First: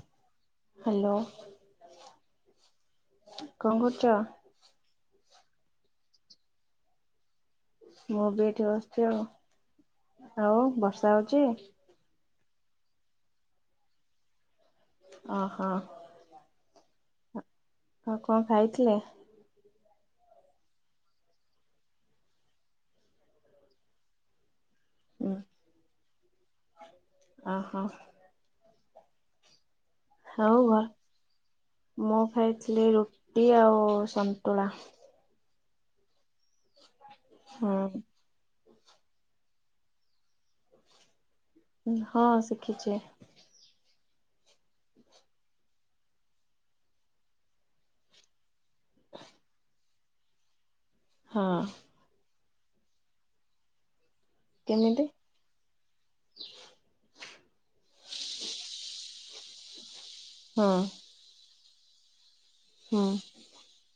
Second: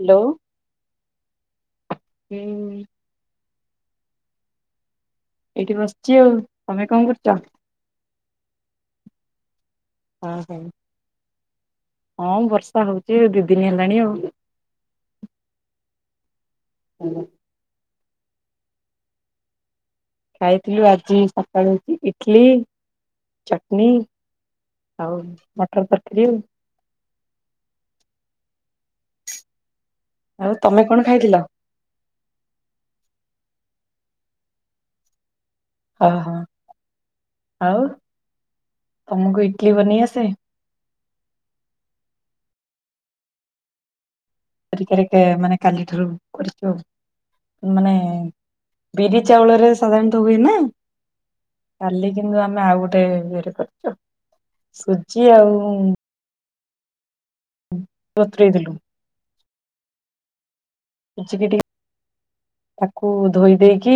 Hello hello ହୁଁ କଣ କରୁଛ? ଏଇଠି ବସିଛି ଆଉ ତମେ କଣ କରୁଛ? ମୁଁ ବି ଏଇଠି ବସିଛି ଆଉ ହଁ ହଁ। ଆଉ ବର୍ଷା ହଉଛି? ହଁ ବର୍ଷା ହଉଛି ଦି ଦିନ ହେଲାଣି ଆଉ। ଓହୋ। ହୁଁ। ଆଉ କଣ ଖାଇଥିଲେ? ଖାଇଥିଲୁ ଆଜି ସକାଳୁ ଇଟଲି ଚଟଣୀ ଆଉ ମଟର୍ ତରକାରି। ଓହୋ। ଆଉ ହଉ ଆ ତମେ କଣ ଖାଇଥିଲ? ମୁଁ ଖାଇଥିଲି ରୁଟି ଆଉ ସନ୍ତୁଳା। ହଁ ହଁ ଆଉ ହୁଁ ତମକୁ ଇଡଲି ବନେଇ ଆସେ? ହଁ ଶିଖିଛି। ପରିକ ମାନେ କାଲିଠାରୁ କରିଛ ଆଉ ମାନେ ବିରି ଚାଉଳରେ ସାଧାରଣତଃ ହୁଏ ନା? ହଁ। କାଲି କିନ୍ତୁ ଆମେ ଆଉ ଗୋଟେ ଇଏରେ କରିଛୁ କେମିତି? ସୁଜି ଆଉ ବତରେଇଦେଲୁ ହଁ। ଯିବି ଟିକେ ତାକୁ ହୁଁ ଧୋଇ ଦେଇ କି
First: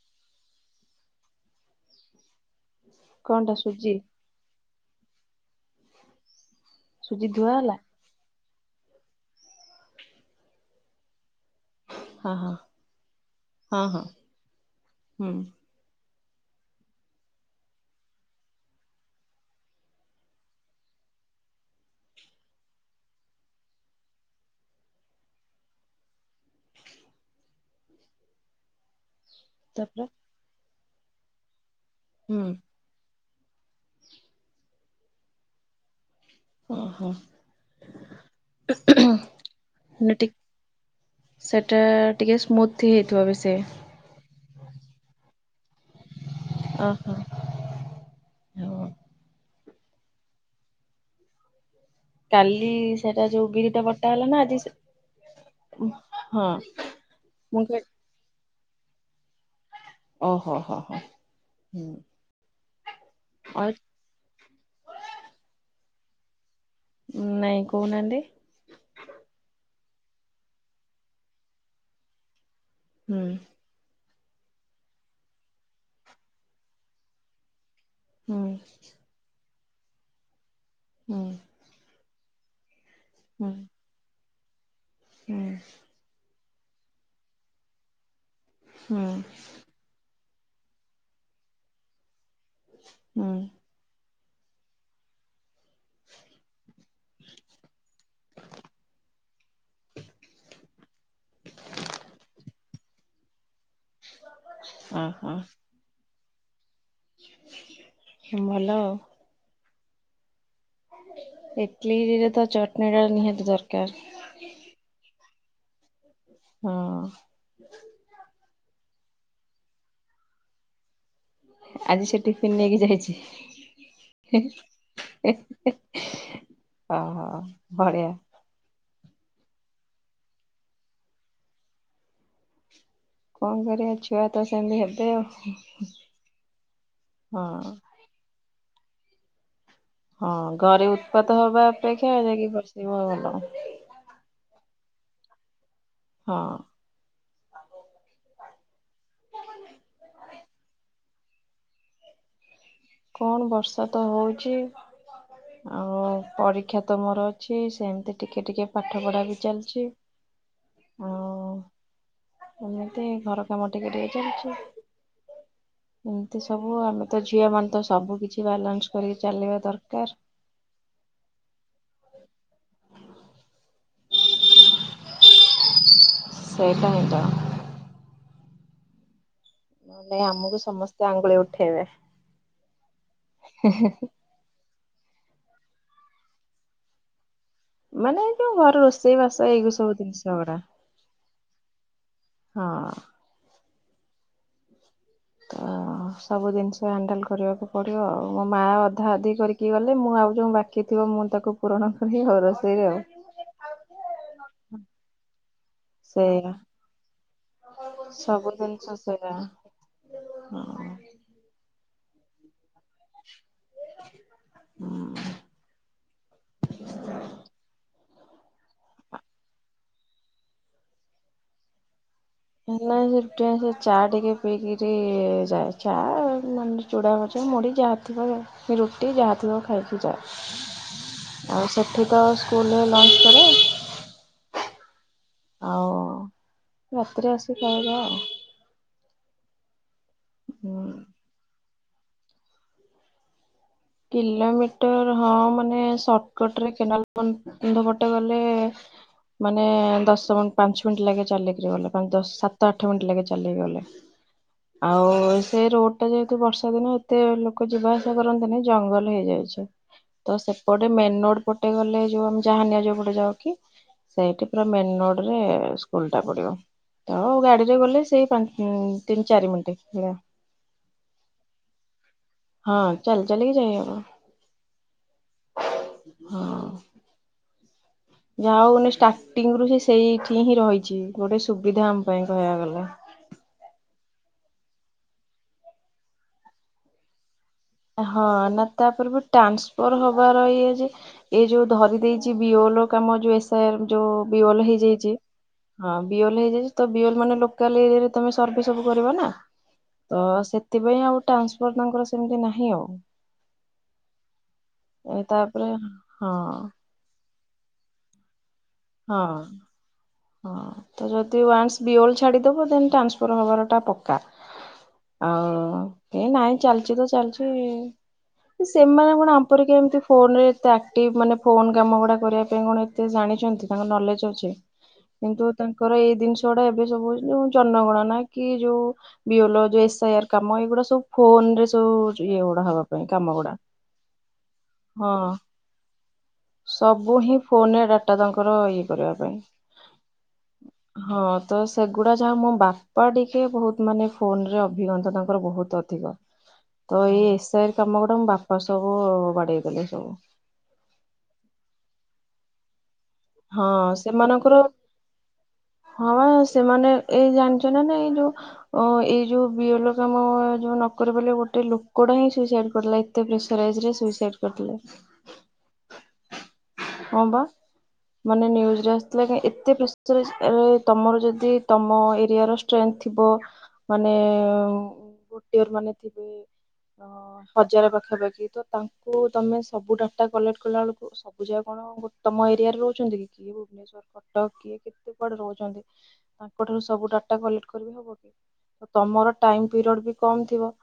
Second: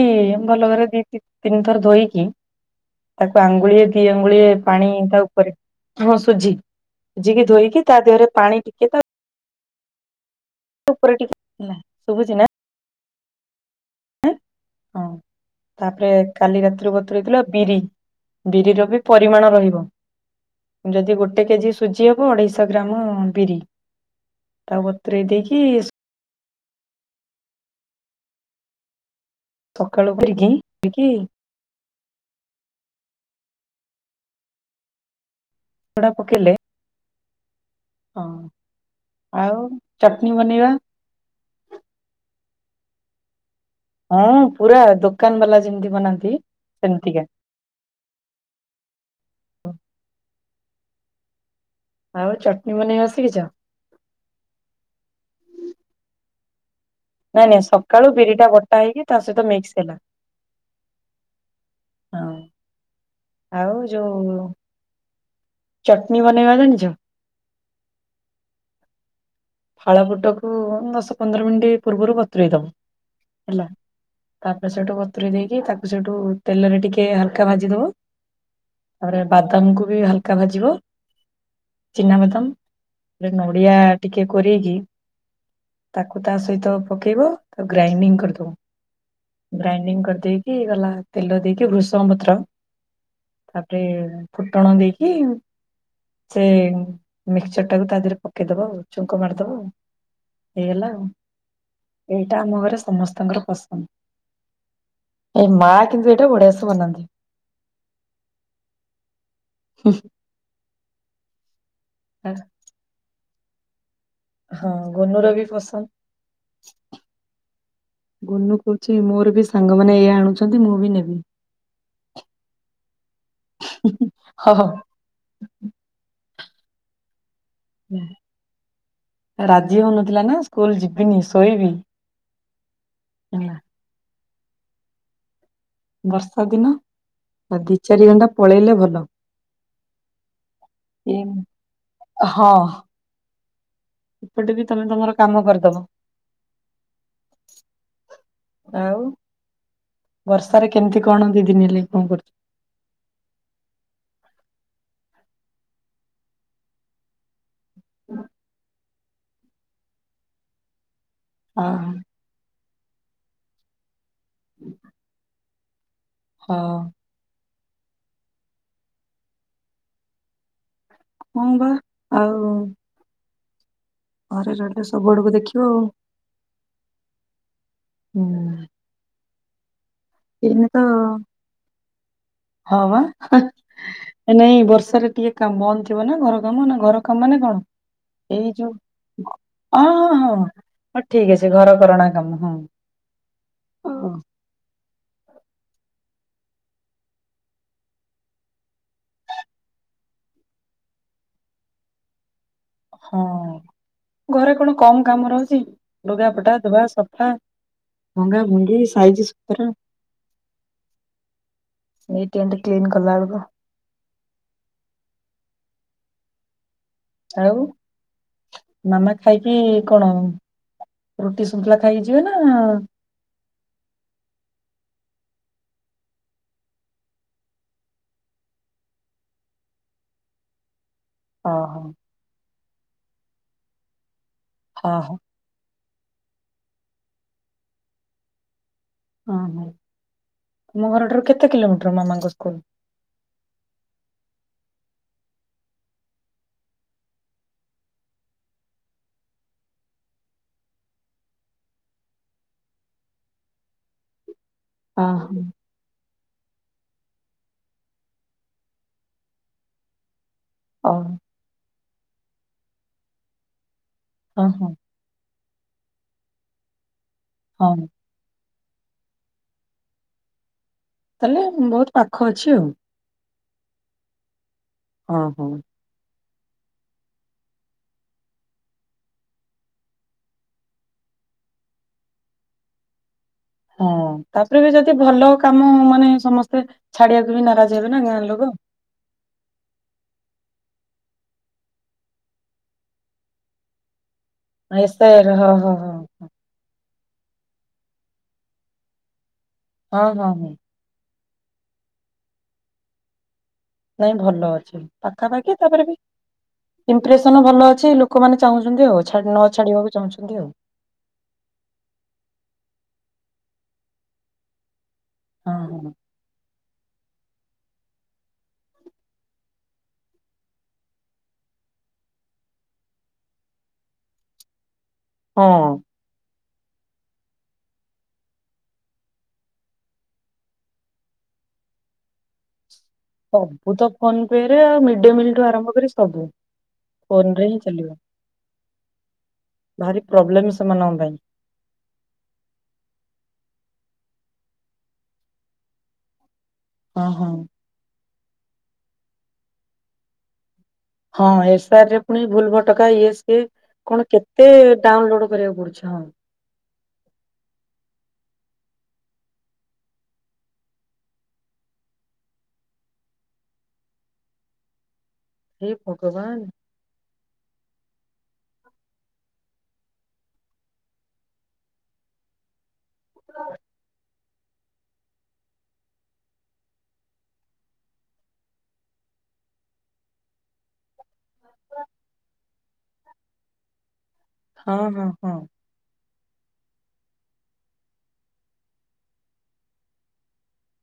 ଭଲ ଘରେ ଦି ତିନି ଥର ଧୋଇକି ତାକୁ କଣଟା ଆଙ୍ଗୁଳିଏ ସୁଜି ଦି ଆଙ୍ଗୁଳିଏ ପାଣି ତା ଉପରେ ହଁ ସୁଝି ସୁଜି ସୁଝିକି ଧୁଆ ହେଲା? ଧୋଇକି ତା ଦେହରେ ପାଣି ଟିକେ ତା ଉପରେ ଟିକେ ହେଲା ହଁ ଶୁଭୁଛି ନା ହଁ ହଁ ହଁ ହଁ ହୁଁ। ତାପରେ କାଲି ରାତିରୁ ବତୁରଇଥିଲ ବିରି ବିରିର ବି ପରିମାଣ ରହିବ ଯଦି ଗୋଟେ କେଜି ସୁଜି ହବ ଅଢେଇ ଶହ ଗ୍ରାମ ବିରି ତାକୁ ବତୁରେଇ ଦେଇକି ତାପରେ ସକାଳୁ କରିକି କରିକି ହୁଁ। କପଡ଼ା ପକେଇଲେ ଓହୋ। ହଁ ଆଉ ଚଟଣି ବନେଇବା ସେଇଟା ଟିକିଏ ସ୍ମୁଥି ହେଇଥିବ ବି ସେ ହଁ ପୁରା ଦୋକାନ ବାଲା ଯେମିତି ବନାନ୍ତି ଓ ହୋ। ସେମିତିକା ଆଉ କାଲି ଚଟଣି ବନେଇବା ସେଟା ଶିଖିଛ? ଯୋଉ ବିରିଟା ବଟା ହେଲା ନା ଆଜି ସେ ହଁ। ନାଇଁ ନାଇଁ ମୁଁ କହି ସକାଳୁ ବିରିଟା ବଟା ହେଇକି ତା ସହିତ ମିକ୍ସ ହେଲା ଓହୋ ହୋ ହୋ। ହଉ ଆଉ ଯୋଉଁ ଚଟନୀ ବନେଇବା ଜାଣିଛ? ନାଇଁ କହୁନାହାନ୍ତି। ଫାଳ ଫୁଟକୁ ଦଶ ପନ୍ଦର ମିନିଟ୍ ପୂର୍ବରୁ ବତୁରେଇ ଦବ ହୁଁ। ହେଲା ତାପରେ ସେଇଠୁ ବତୁରୀ ଦେଇକି ତାକୁ ସେଇଠୁ ତେଲରେ ଟିକେ ହାଲକା ଭାଜିଦବ ହୁଁ। ତାପରେ ବାଦାମକୁ ବି ହାଲକା ଭାଜିବ ହୁଁ। ଚିନା ବାଦାମ ହୁଁ ନଡିଆ ଟିକେ କୋରେଇକି ହୁଁ। ତାକୁ ତା ସହିତ ପକେଇବ ତାକୁ ଗ୍ରାଇଣ୍ଡିଙ୍ଗ କରିଦବ ହୁଁ। ଗ୍ରାଇଣ୍ଡିଙ୍ଗ କରିଦେଇକି ଗଲା ତେଲ ଦେଇକି ଭୃଷଙ୍ଗ ପତ୍ର ହୁଁ। ତାପରେ ଫୁଟଣ ଦେଇକି ସେ ମିକ୍ସଚର ଟାକୁ ତା ଦେହରେ ପକେଇଦବ ଆଉ ଙ୍କ ମାରିଦବ ହେଇଗଲା ଆଉ ଏଇଟା ଆମ ଘରେ ସ ମସ୍ତଙ୍କର ଓହୋ ପସନ୍ଦ ଏଇ ମା କିନ୍ତୁ ଏଇଟା ବଢିଆସେ ବନାନ୍ତି। ଭଲ ଆଉ। ହୁଁ। ଇଟଲି ରେ ତ ଚଟଣୀଟା ନିହାତି ଦରକାର। ହଁ ଗୁନୁର ବି ପସନ୍ଦ। ହଁ। ଗୁନୁ କହୁଛି ମୋର ବି ସାଙ୍ଗମାନେ ଏଇଆ ଆଣୁଛନ୍ତି ମୁଁ ବି ନେବି। ଆଜି ସେ ଟିଫିନ ନେଇକି ହଁ ହଁ ଯାଇଛି। ଇ ଇ ହଁ ହଁ। ରାଜି ହଉନଥିଲା ନା ସ୍କୁଲ ଯିବିନି ଶୋଇବି। ହେଲା। କଣ କରିବା ଛୁଆ ତ ସେମତି ହେବେ ଆଉ। ବର୍ଷା ଦିନ ହଁ ଦି ଚାରି ଘଣ୍ଟା ପଳେଇଲେ ଭଲ। ହଁ ଘରେ ଉତ୍ପାତ ହବା ଅପେକ୍ଷା ଯାଇକି ହଁ ବସିବା ଭଲ। ଏପଟେ ବି ତମେ ତମର କାମ କରିଦବ। ହଁ। ଆଉ ବର୍ଷାରେ କେମିତି କଣ ଦି ଦିନ ହେଲାଣି କଣ କରୁଛ? କଣ ବର୍ଷା ତ ହଉଛି ଆଉ ପରୀକ୍ଷା ତ ମୋର ଅଛି ସେମତି ଟିକେ ଟିକେ ପାଠ ପଢା ବି ଚାଲିଛି ଆଉ। ହଁ। ଏମିତି ଘର କାମ ଟିକେ ଟିକେ ଚାଲିଛି ଏମିତି ହଁ ସବୁ ଆମ ତ ଝିଅ ମାନେ ତ ସବୁ କିଛି ବାଲାନ୍ସ କରିକି ଚାଲିବା ଦରକାର। ହଁ ବା ଆଉ। ଘରେ ରହିଲେ ସବୁ ଆଡକୁ ଦେଖିବ ଆଉ ସେଇଟା ହିଁ ତ ହୁଁ। [unintelligible] ଏଇନେ ତ ସମସ୍ତେ ଆଙ୍ଗୁଳି ଉଠେଇବେ ହ ବା ନାଇଁ ବର୍ଷାରେ ଟିକେ କାମ ବନ୍ଦ ଥିବ ନା ଘର କାମ ଘର କାମ ମାନେ କଣ ମାନେ ଯୋଉ ଘରେ ରୋଷେଇ ବାସ ଏଇ ହଁ ସବୁ ହଁ ହଁ ଜିନିଷ ଗୁଡା। ହଁ ଠିକ ଅଛି ଘର କରଣା କାମ ହଁ ହ। ହଁ। ସବୁ ଜିନିଷ ହ୍ୟାଣ୍ଡଲ କରିବାକୁ ପଡିବ ଆଉ ମୋ ମାଆ ଅଧା ଅଧି କରିକି ଗଲେ ମୁଁ ଆଉ ଯଉ ବାକି ଥିବ ମୁଁ ତାକୁ ପୂରଣ କରିି ହଉ ରୋଷେଇରେ ଆଉ। ହଁ ଘରେ କଣ କମ କାମ ରହୁଛି? ସେଇଆ ଲୁଗାପଟା ଧୁଆ ସଫା ଭଙ୍ଗା ସବୁ ଭଙ୍ଗି ଜିନିଷ ସାଇଜ ସେଇଆ ସୁତର ହଁ। ନିଟ୍ ଏଣ୍ଡ କ୍ଲିୀନ୍ କଲା ବେଳକୁ ହୁଁ। ଆଉ ମାମା ଖାଇକି କଣ ରୁଟି ସୁନ୍ତଳା ଖାଇକି ଯିବେ ନା ଥି ସେ ଚା ଟିକିଏ ପିଇକିରି ଯାଏ ଚା ମାନେ ଚୂଡ଼ା ଭଜା ମୁଡ଼ି ଯାହା ଥିବ ଯାଏ ରୁଟି ଯାହା ଥିବ ଖାଇକି ଯାଏ। ଆଉ ଓହୋ ସେଠି ତ ସ୍କୁଲ ରେ ଲଞ୍ଚ କରେ। ହଁ ହଁ। ଆଉ ରାତିରେ ଆସିକି ଖାଇବା ଆଉ। ହଁ ହଁ ହୁଁ। ତମ ଘରଠାରୁ କେତେ କିଲୋମିଟର ମାମାଙ୍କ ସ୍କୁଲ? କିଲୋମିଟର ହଁ ମାନେ ସଟକଟ ରେ କେନାଲ କନ୍ଧ ପଟେ ଗଲେ ମାନେ ଦଶ ମ ପାଞ୍ଚ ମିନିଟ୍ ଲାଗେ ଚାଲିକିରି ଗଲେ ଦଶ ସାତ ଆଠ ମିନିଟ୍ ଲାଗେ ଚାଲି ଗଲେ ହଁ ଆଉ ହଁ। ସେ ରୋଡ ଟା ଯେହେତୁ ବର୍ଷା ଦିନ ଏତେ ଲୋକ ଯିବା ଆସିବା କରନ୍ତିନି। ଜଙ୍ଗଲ ହେଇଯାଇଛି ତ ସେପଟେ ଅ ମେନ ହଁ, ରୋଡ ପ ଟେ ଗଲେ ଯୋଉ ଆମେ ଜାହାନି ଯଉ ପଟେ ଯାଉ କି ସେଇଠି ପୁରା ହଁ, ମେନ ରୋଡ ସ୍କୁଲ ଟା ପଡିବ ତ ଗାଡିରେ ହଁ, ଗଲେ ସେଇ ପା ହୁଁ ତିନ ଚାରି ମିିନିଟ୍। ତାହେଲେ ମୁଁ ବହୁତ ପାଖ ଅଛି ଆଉ। ହଁ ଚାଲି ଚାଲିିକି ଯାଇ ହବ। ଓଁ ହଁ। ହଁ। ଯାହା ହଉ ଷ୍ଟାର୍ଟିଙ୍ଗ ରୁ ସେଇଠି ହିଁ ରହିଛି ଗୋଟେ ସୁବିଧା ଆମ ପାଇଁ କହିବାକୁ ଗଲେ। ହଁ ତାପରେ ବି ଯଦି ଭଲ କାମ ମାନେ ସମସ୍ତେ ଛାଡିବାକୁ ବି ନାରାଜ। ହେବେ ନା ଗାଁ ହଁ ଲୋକ। ନା ତାପରେ ଟ୍ରାନ୍ସଫର୍ ହବାର ଇଏ ଯେ ଏ ଯୋଉ ଧରି ଦେଇଛି ବିଓ ଲ କାମ ଯଉ ଯୋଉ ବିୱଲ ହେଇଯାଇଛି ହଁ ବିଓଲ ହେଇଯାଇଛି ତ ବିୟଲ ମାନେ ଲୋକାଲ ଏରିଆରେ ତମେ ସର୍ଭି ସବୁ କର ନା ହଁ, ତ ହଁ, ହଁ ସେ ସେଥିପାଇଁ ଆଉ ଟ୍ରାନ୍ସଫର୍ ତାଙ୍କର ସେମିତି ନାହିଁ ଆଉ। ନାଇଁ ଭଲ ଅଛି ପାଖା ପାଖି ତାପରେ ବି ହଁ ଇମ୍ପ୍ରେସନ ଭଲ ଅଛି ଲୋକମାନେ ଚାହୁଁଛନ୍ତି ଆଉ ହଁ ନ ଛାଡିବାକୁ ଚାହୁଁଛନ୍ତି ଆଉ। ହଁ ତ ଯଦି ୱାନ୍ସ ବିଓଲ୍ ଛାଡ଼ିଦବ ଦେନ୍ ଟ୍ରାନ୍ସଫର୍ ହେବାରଟା ପକ୍କା। ଆଉ ହଁ, ଏ ନାଇଁ ଚାଲିଛି ତ ଚାଲିଛି। ସେମାନେ କଣ ଆମ ପରିକା ଏମିତି ଫୋନ ରେ ଏତେ ଆକ୍ଟିଭ ମାନେ ଫୋନ କାମ ଗୁଡା କରିବା ପାଇଁ କଣ ଜାଣିଛନ୍ତି ତାଙ୍କର ନଲେଜ ଅଛି ହଁ, କିନ୍ତୁ ତାଙ୍କର ଏଇ ଜିନିଷ ଗୁଡ଼ା ଏବେ ସବୁ ଯୋଉ ଜନଗଣନା କି ଯୋଉ ବି ଏ ଆଇ ଆର କାମ ଏଇଗୁଡା ସବୁ ଫୋନ ରେ ସବୁ ଇଏ ଗୁଡା ହବା ପାଇଁ କାମ ଗୁଡା। ସବୁ ତ ଫୋନ ପେ ରେ ଆଉ ମିଡ ଡେ ମିଲ୍ ହଁ ଠୁ ଆରମ୍ଭ କରି ସବୁ। ସବୁ ଫୋନ ହିଁ ରେ ଫୋନରେ ଚାଲିବ। ଡାଟା ତାଙ୍କର ଇଏ କରିବା ପାଇଁ ଭାରି ପ୍ରୋବ୍ଲେମ ସେମାନଙ୍କ ପାଇଁ। ହଁ ହଁ ତ ସେଗୁଡ଼ା ଯାହା ମୋ ବାପା ଟିକେ ବହୁତ ମାନେ ଫୋନେ ଅଭିଜ୍ଞତା ତାଙ୍କର ବହୁତ ଅଧିକ। ତ ହଁ, ଏଇ ହଁ। ଏସ୍ଆଇର କାମ ଗୁଡା ମୁ ବାପ ସବୁ ବାଡେଇ ଦେଲି ସବୁ। ହଁ ଏସ୍ ଆର ରେ ପୁଣି ଭୁଲ ଭଟକା ଇଏ ସେ ଏ ହଁ କଣ କେତେ ସେମାନଙ୍କର ଡାଉନଲୋଡ କରିବାକୁ ପଡୁଛି ହଁ। ହଁ ସେମାନେ ଏଇ ଜାଣିଛ ନା ନାଇଁ ଏଇ ଯୋଉ ଓ ଏଇ ଯୋଉ ବିୟଲ କାମ, ଯୋଉ ନ କରିପାରିବା ଲାଗି ଗୋଟେ ଲୋକଟା ହିଁ ସୁଇସାଇଡ କରିଲା। ଏ ଏତେ ପ୍ରେସରାଇଜରେ ସୁଇସାଇଡ୍ କରିଦେଲା। ହେ ଭଗବାନ। ହଁ ବା। ମାନେ ନ୍ୟୁଜରେ ଆସିଥିଲା କି, ଏତେ ପ୍ରେସରାଇଜ ତମର ଯଦି ତମ ଏରିଆର ଥିବ, ମାନେ [unintelligible] ମାନେ ଥିବେ। ଅ ହଜାରେ ପାଖାପାଖି, ତ ତାଙ୍କୁ ତମେ ସବୁ ଡାଟା କଲେକ୍ଟ୍ କଲା ବେଳକୁ ସବୁ ଯାକ କଣ ଗୋ ତମ ଏରିଆରେ ରହୁ ଛନ୍ତି କି? କିଏ ଭୁବନେଶ୍ଵର, କଟକ, କିଏ ହଁ ହଁ କେତେ ହଁ। କୁଆଡେ ରହୁଛନ୍ତି। ତାଙ୍କ ଠାରୁ ସବୁ ଡାଟା କଲେକ୍ଟ୍ କରିହବକି, ତମର ଟାଇମ୍ ପିରିୟଡ ବି କମ୍ ଥିବ।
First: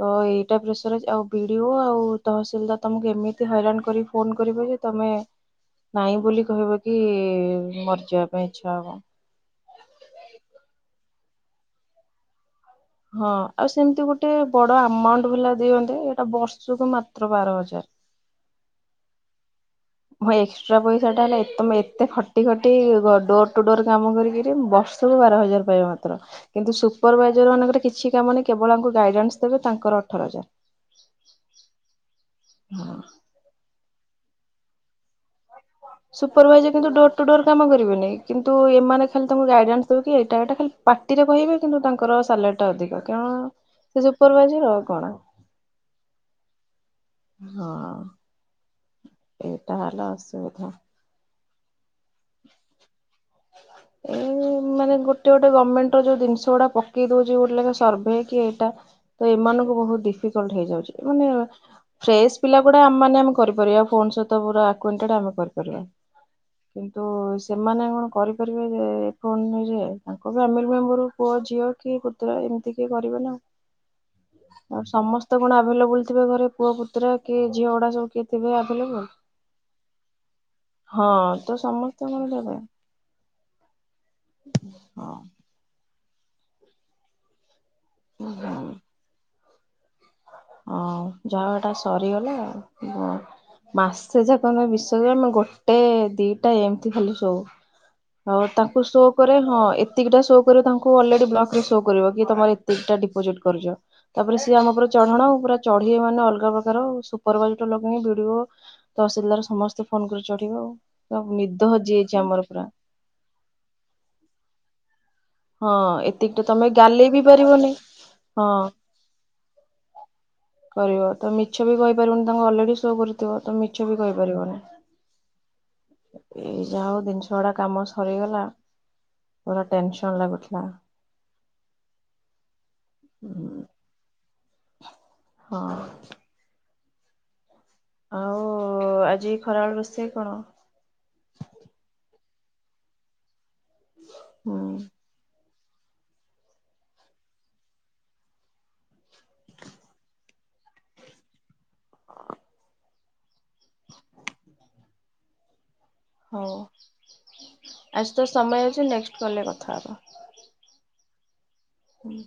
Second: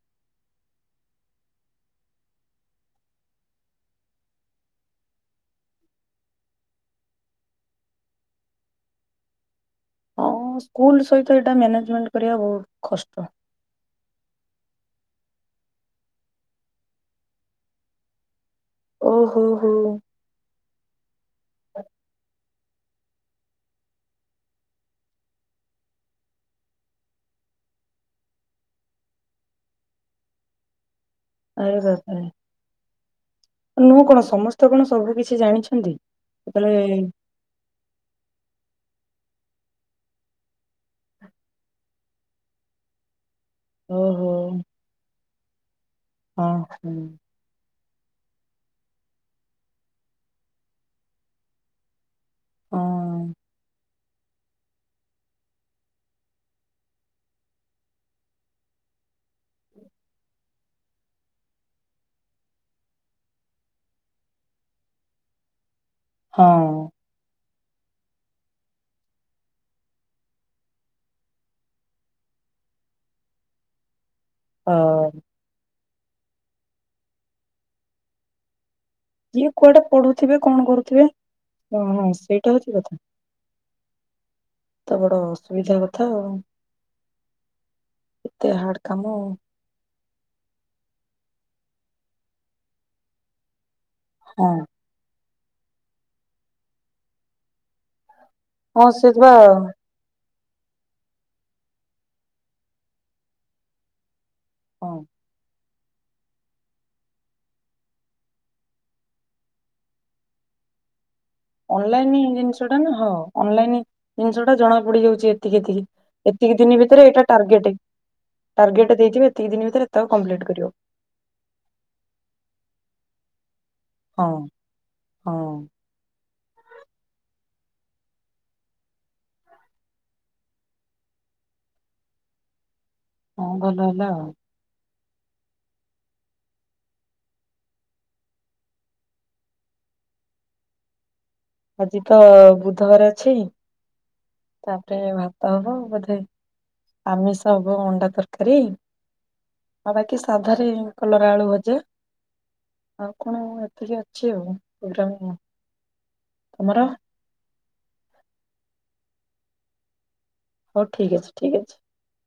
ତ ଏଇଟା ପ୍ରେସରାଇଜ, ଆଉ ବିଡିଓ ଆଉ ତହସିଲଦାର ତମକୁ ଏମିତି ହଇରାଣ କରି ଫୋନ କରିବେ ଯେ ତମେ ନାଇଁ ବୋଲି କହିବ କି, ମରିଯିବା ପାଇଁ ଇଚ୍ଛା ହବ। ହଁ, ସ୍କୁଲ ସହିତ ଏଇଟା ମ୍ୟାନେଜମେଣ୍ଟ କରିବା ବହୁତ କଷ୍ଟ। ହଁ, ଆଉ ସେମିତି ଗୋଟେ ବଡ ଆମାଉଣ୍ଟ ଭଲା ଦିଅନ୍ତେ, ଏଇଟା ବର୍ଷକୁ ମାତ୍ର ବାର ହଜାର। ଓ ହୋ, ହୋ। ହଁ ଏକ୍ସଟ୍ରା ପଇସା ଟା ହେଲା, ତମେ ଏତେ ଖ ଟି ଖଟି ଡୋର ଟୁ ଡୋର୍ କାମ କରିକରି, ବର୍ଷକୁ ବାର ହଜାର ପାଇବା ମାତ୍ର। କିନ୍ତୁ ସୁପରଭାଇଜର ମାନଙ୍କର କିଛି କାମ ନାହିଁ। କେବଳ ୟାଙ୍କୁ ଗାଇଡେନ୍ସ ଦେବେ, ତାଙ୍କର ଅଠର ହଜାର। [unintelligible] ଆରେ ବାପାରେ। ହଁ। ମୁଁ କଣ, ସମସ୍ତେ କଣ ସବୁ କିିଛି ଜାଣିଛ ସୁପରଭାଇଜର କିନ୍ତୁ ଡୋର ଟୁ ଡୋର କାମ କରିବେନି, କିନ୍ତୁ ଏମାନେ ଖାଲି ତାଙ୍କୁ ଗାଇଡ଼ାନ୍ସ ଦେବେକି ଏଇଟା ଏଇଟା ଖାଲି ପାଟିରେ କହିବେ। କିନ୍ତୁ ତାଙ୍କର ସାଲା ରିଟା ଅଧିକ, କରଣ ସେ ଓହୋ ସୁପରଭାଇଜର ଆଉ କଣ। ହଁ ହୁଁ। ହଁ। ଏଇଟା ହେଲା ଅସୁବିଧା। ହଁ। ଏ ମାନେ ଗୋଟେ ଗୋଟେ ଗମେଣ୍ଟ୍ ର ଯୋଉ ଜିନିଷ ଗୁଡା ପକେଇ ଦଉଛି ଗୋଟେ ଲେଖା ସର୍ଭେ, କି ଏଇଟା ତ ଏମାନଙ୍କୁ ବହୁତ ଡିଫିକଲ୍ଟ୍ ହେଇଯାଉଛି। ଏମାନେ ଫ୍ରେଶ୍ ପିଲା ଗୁଡା ଆମେ ମାନେ ଆମେ କରିପାରିବା। ଫୋନ୍ ସହିତ ପୁରା ଆକୁଏଣ୍ଟଟେଡ୍ ଆମେ କରିପାରିବା। ହଁ। ତ ସେମାନେ କଣ କରିପାରିବେ ଯେ ଏ ଫୋନରେ ଯେ? ତାଙ୍କ ଫ୍ୟାମିଲି ମେମ୍ବର ପୁଅ ଝିଅ କି ପୁତୁରା, ଏମତି କିଏ କରିବ ନା ଅ ଆଉ। ଆଉ ସମସ୍ତେ କଣ ଆଭେଲେବୁଲ ଥିବେ ଘରେ? ପୁଅ ପୁତୁରା କି ଝିଅ ଗୁଡା ସବୁ କିଏ ଥିବେ ଆଭେଲେବୁଲ? କିଏ କୁଆଡେ ପଢୁଥିବେ କଣ କରୁଥିବେ? ହଁ ତ ହଁ ହଁ ସମସ୍ତେ କଣ ସେଇଟା ଦେବେ ହଉଛି କେତେ ହଁ ବଡ ଅସୁବିଧା କଥା ଆଉ। ଏତେ ହଁ ହାଡ଼ କାମ। ହଁ, ଯାହାହଉ ଏଟା ସରିଗଲା ଆଉ। ହଁ। ମାସେ ହଁ [inaudible] ଗୋଟେ, ଦିଟା ଏମିତି ଖାଲି ସୋଉ। ହଉ ତାଙ୍କୁ ହଁ ଶୋ ସେ ବା କରେ, ହଁ ଏ ଏତିକଟା ଶୋ କରିବ ତାଙ୍କୁ ଅଲରେଡି ବ୍ଲକ ରେ ସୋ କରିବ କି ତମର ଏତିକିଟା ଡିପୋଜିଟ୍ କରିଛ। ତାପରେ ସେ ଆମ ଉପରେ ହଁ। ଚଢଣ ଆଉ, ପୁରା ଚଢିବ ମାନେ ଅଲଗା ପ୍ରକାର ଆଉ। ସୁପରଭାଇଜଟୁ ଲଗେଇକି ବିଡ଼ିଓ ତସିଲାଦାର ସମସ୍ତେ ଫୋନ କରି ଚଢିବେ ଆଉ, ତ ନିଦ ଅନଲାଇନ ହଜିଯାଇଛି ଆମର ଜିନିଷ ପୁରା। ଟା ନା ହଁ, ଅନଲାଇନ ଜିନିଷ ଟା ଜଣା ପଡିଯାଉଛି। ଏ ଏତିକି, ହଁ ଏତିକି, ଏତିକିଟା ଏତିକି ତମେ ଦିନ ଭିତରେ ଗାଲେଇ ବି ଏଇଟା ପାରିବନି। ଟାର୍ଗେଟ। ହଁ ଟାର୍ଗେଟ ଦେଇଥିବେ ଏତିକ ଦିନି ଭିତରେ ଏତକ କପ୍ଲିଟ୍ କରିବ। ତ ମିଛ ବି କହିପାରିବନି ତାଙ୍କୁ ଅଲରେଡି ଶୋ କରୁଥିବ ତ ମିଛ ବି ହଁ। କହିପାରିବନି। ହଁ ଏଇ ଯା ହଉ ଜିନିଷ ଗୁଡା କାମ ସରିଗଲା ପୁରା ଟେନସ ଥଣ୍ଡା ପଡିଥିଲା। ହଁ ଭଲ ହେଲା ଆଉ। ହଁ। ଆଉ ଆଜି ଖରାବେଳ ରୋଷେଇ କଣ? ଆଜି ତ ବୁଧବାର ଅଛି। ହୁଁ। ତାପରେ ଭାତ ହବ ବୋଧେ, ଆମିଷ ହବ ଅଣ୍ଡା ତରକାରୀ। ଆଉ ବାକି ସାଧାରେ କଲରା ଆଳୁ ଭଜା ଆଉ କଣ ଏତିକି ଅଛି ଆଉ ପ୍ରୋଗ୍ରାମ। ହଉ ତମର ଆଜି ତ ସମୟ ଅଛି ନେକ୍ସଟ କଲରେ କଥା ହେବା। ହଉ ଠିକ ଅଛି ଠିକ୍ ଅଛି। ହୁଁ।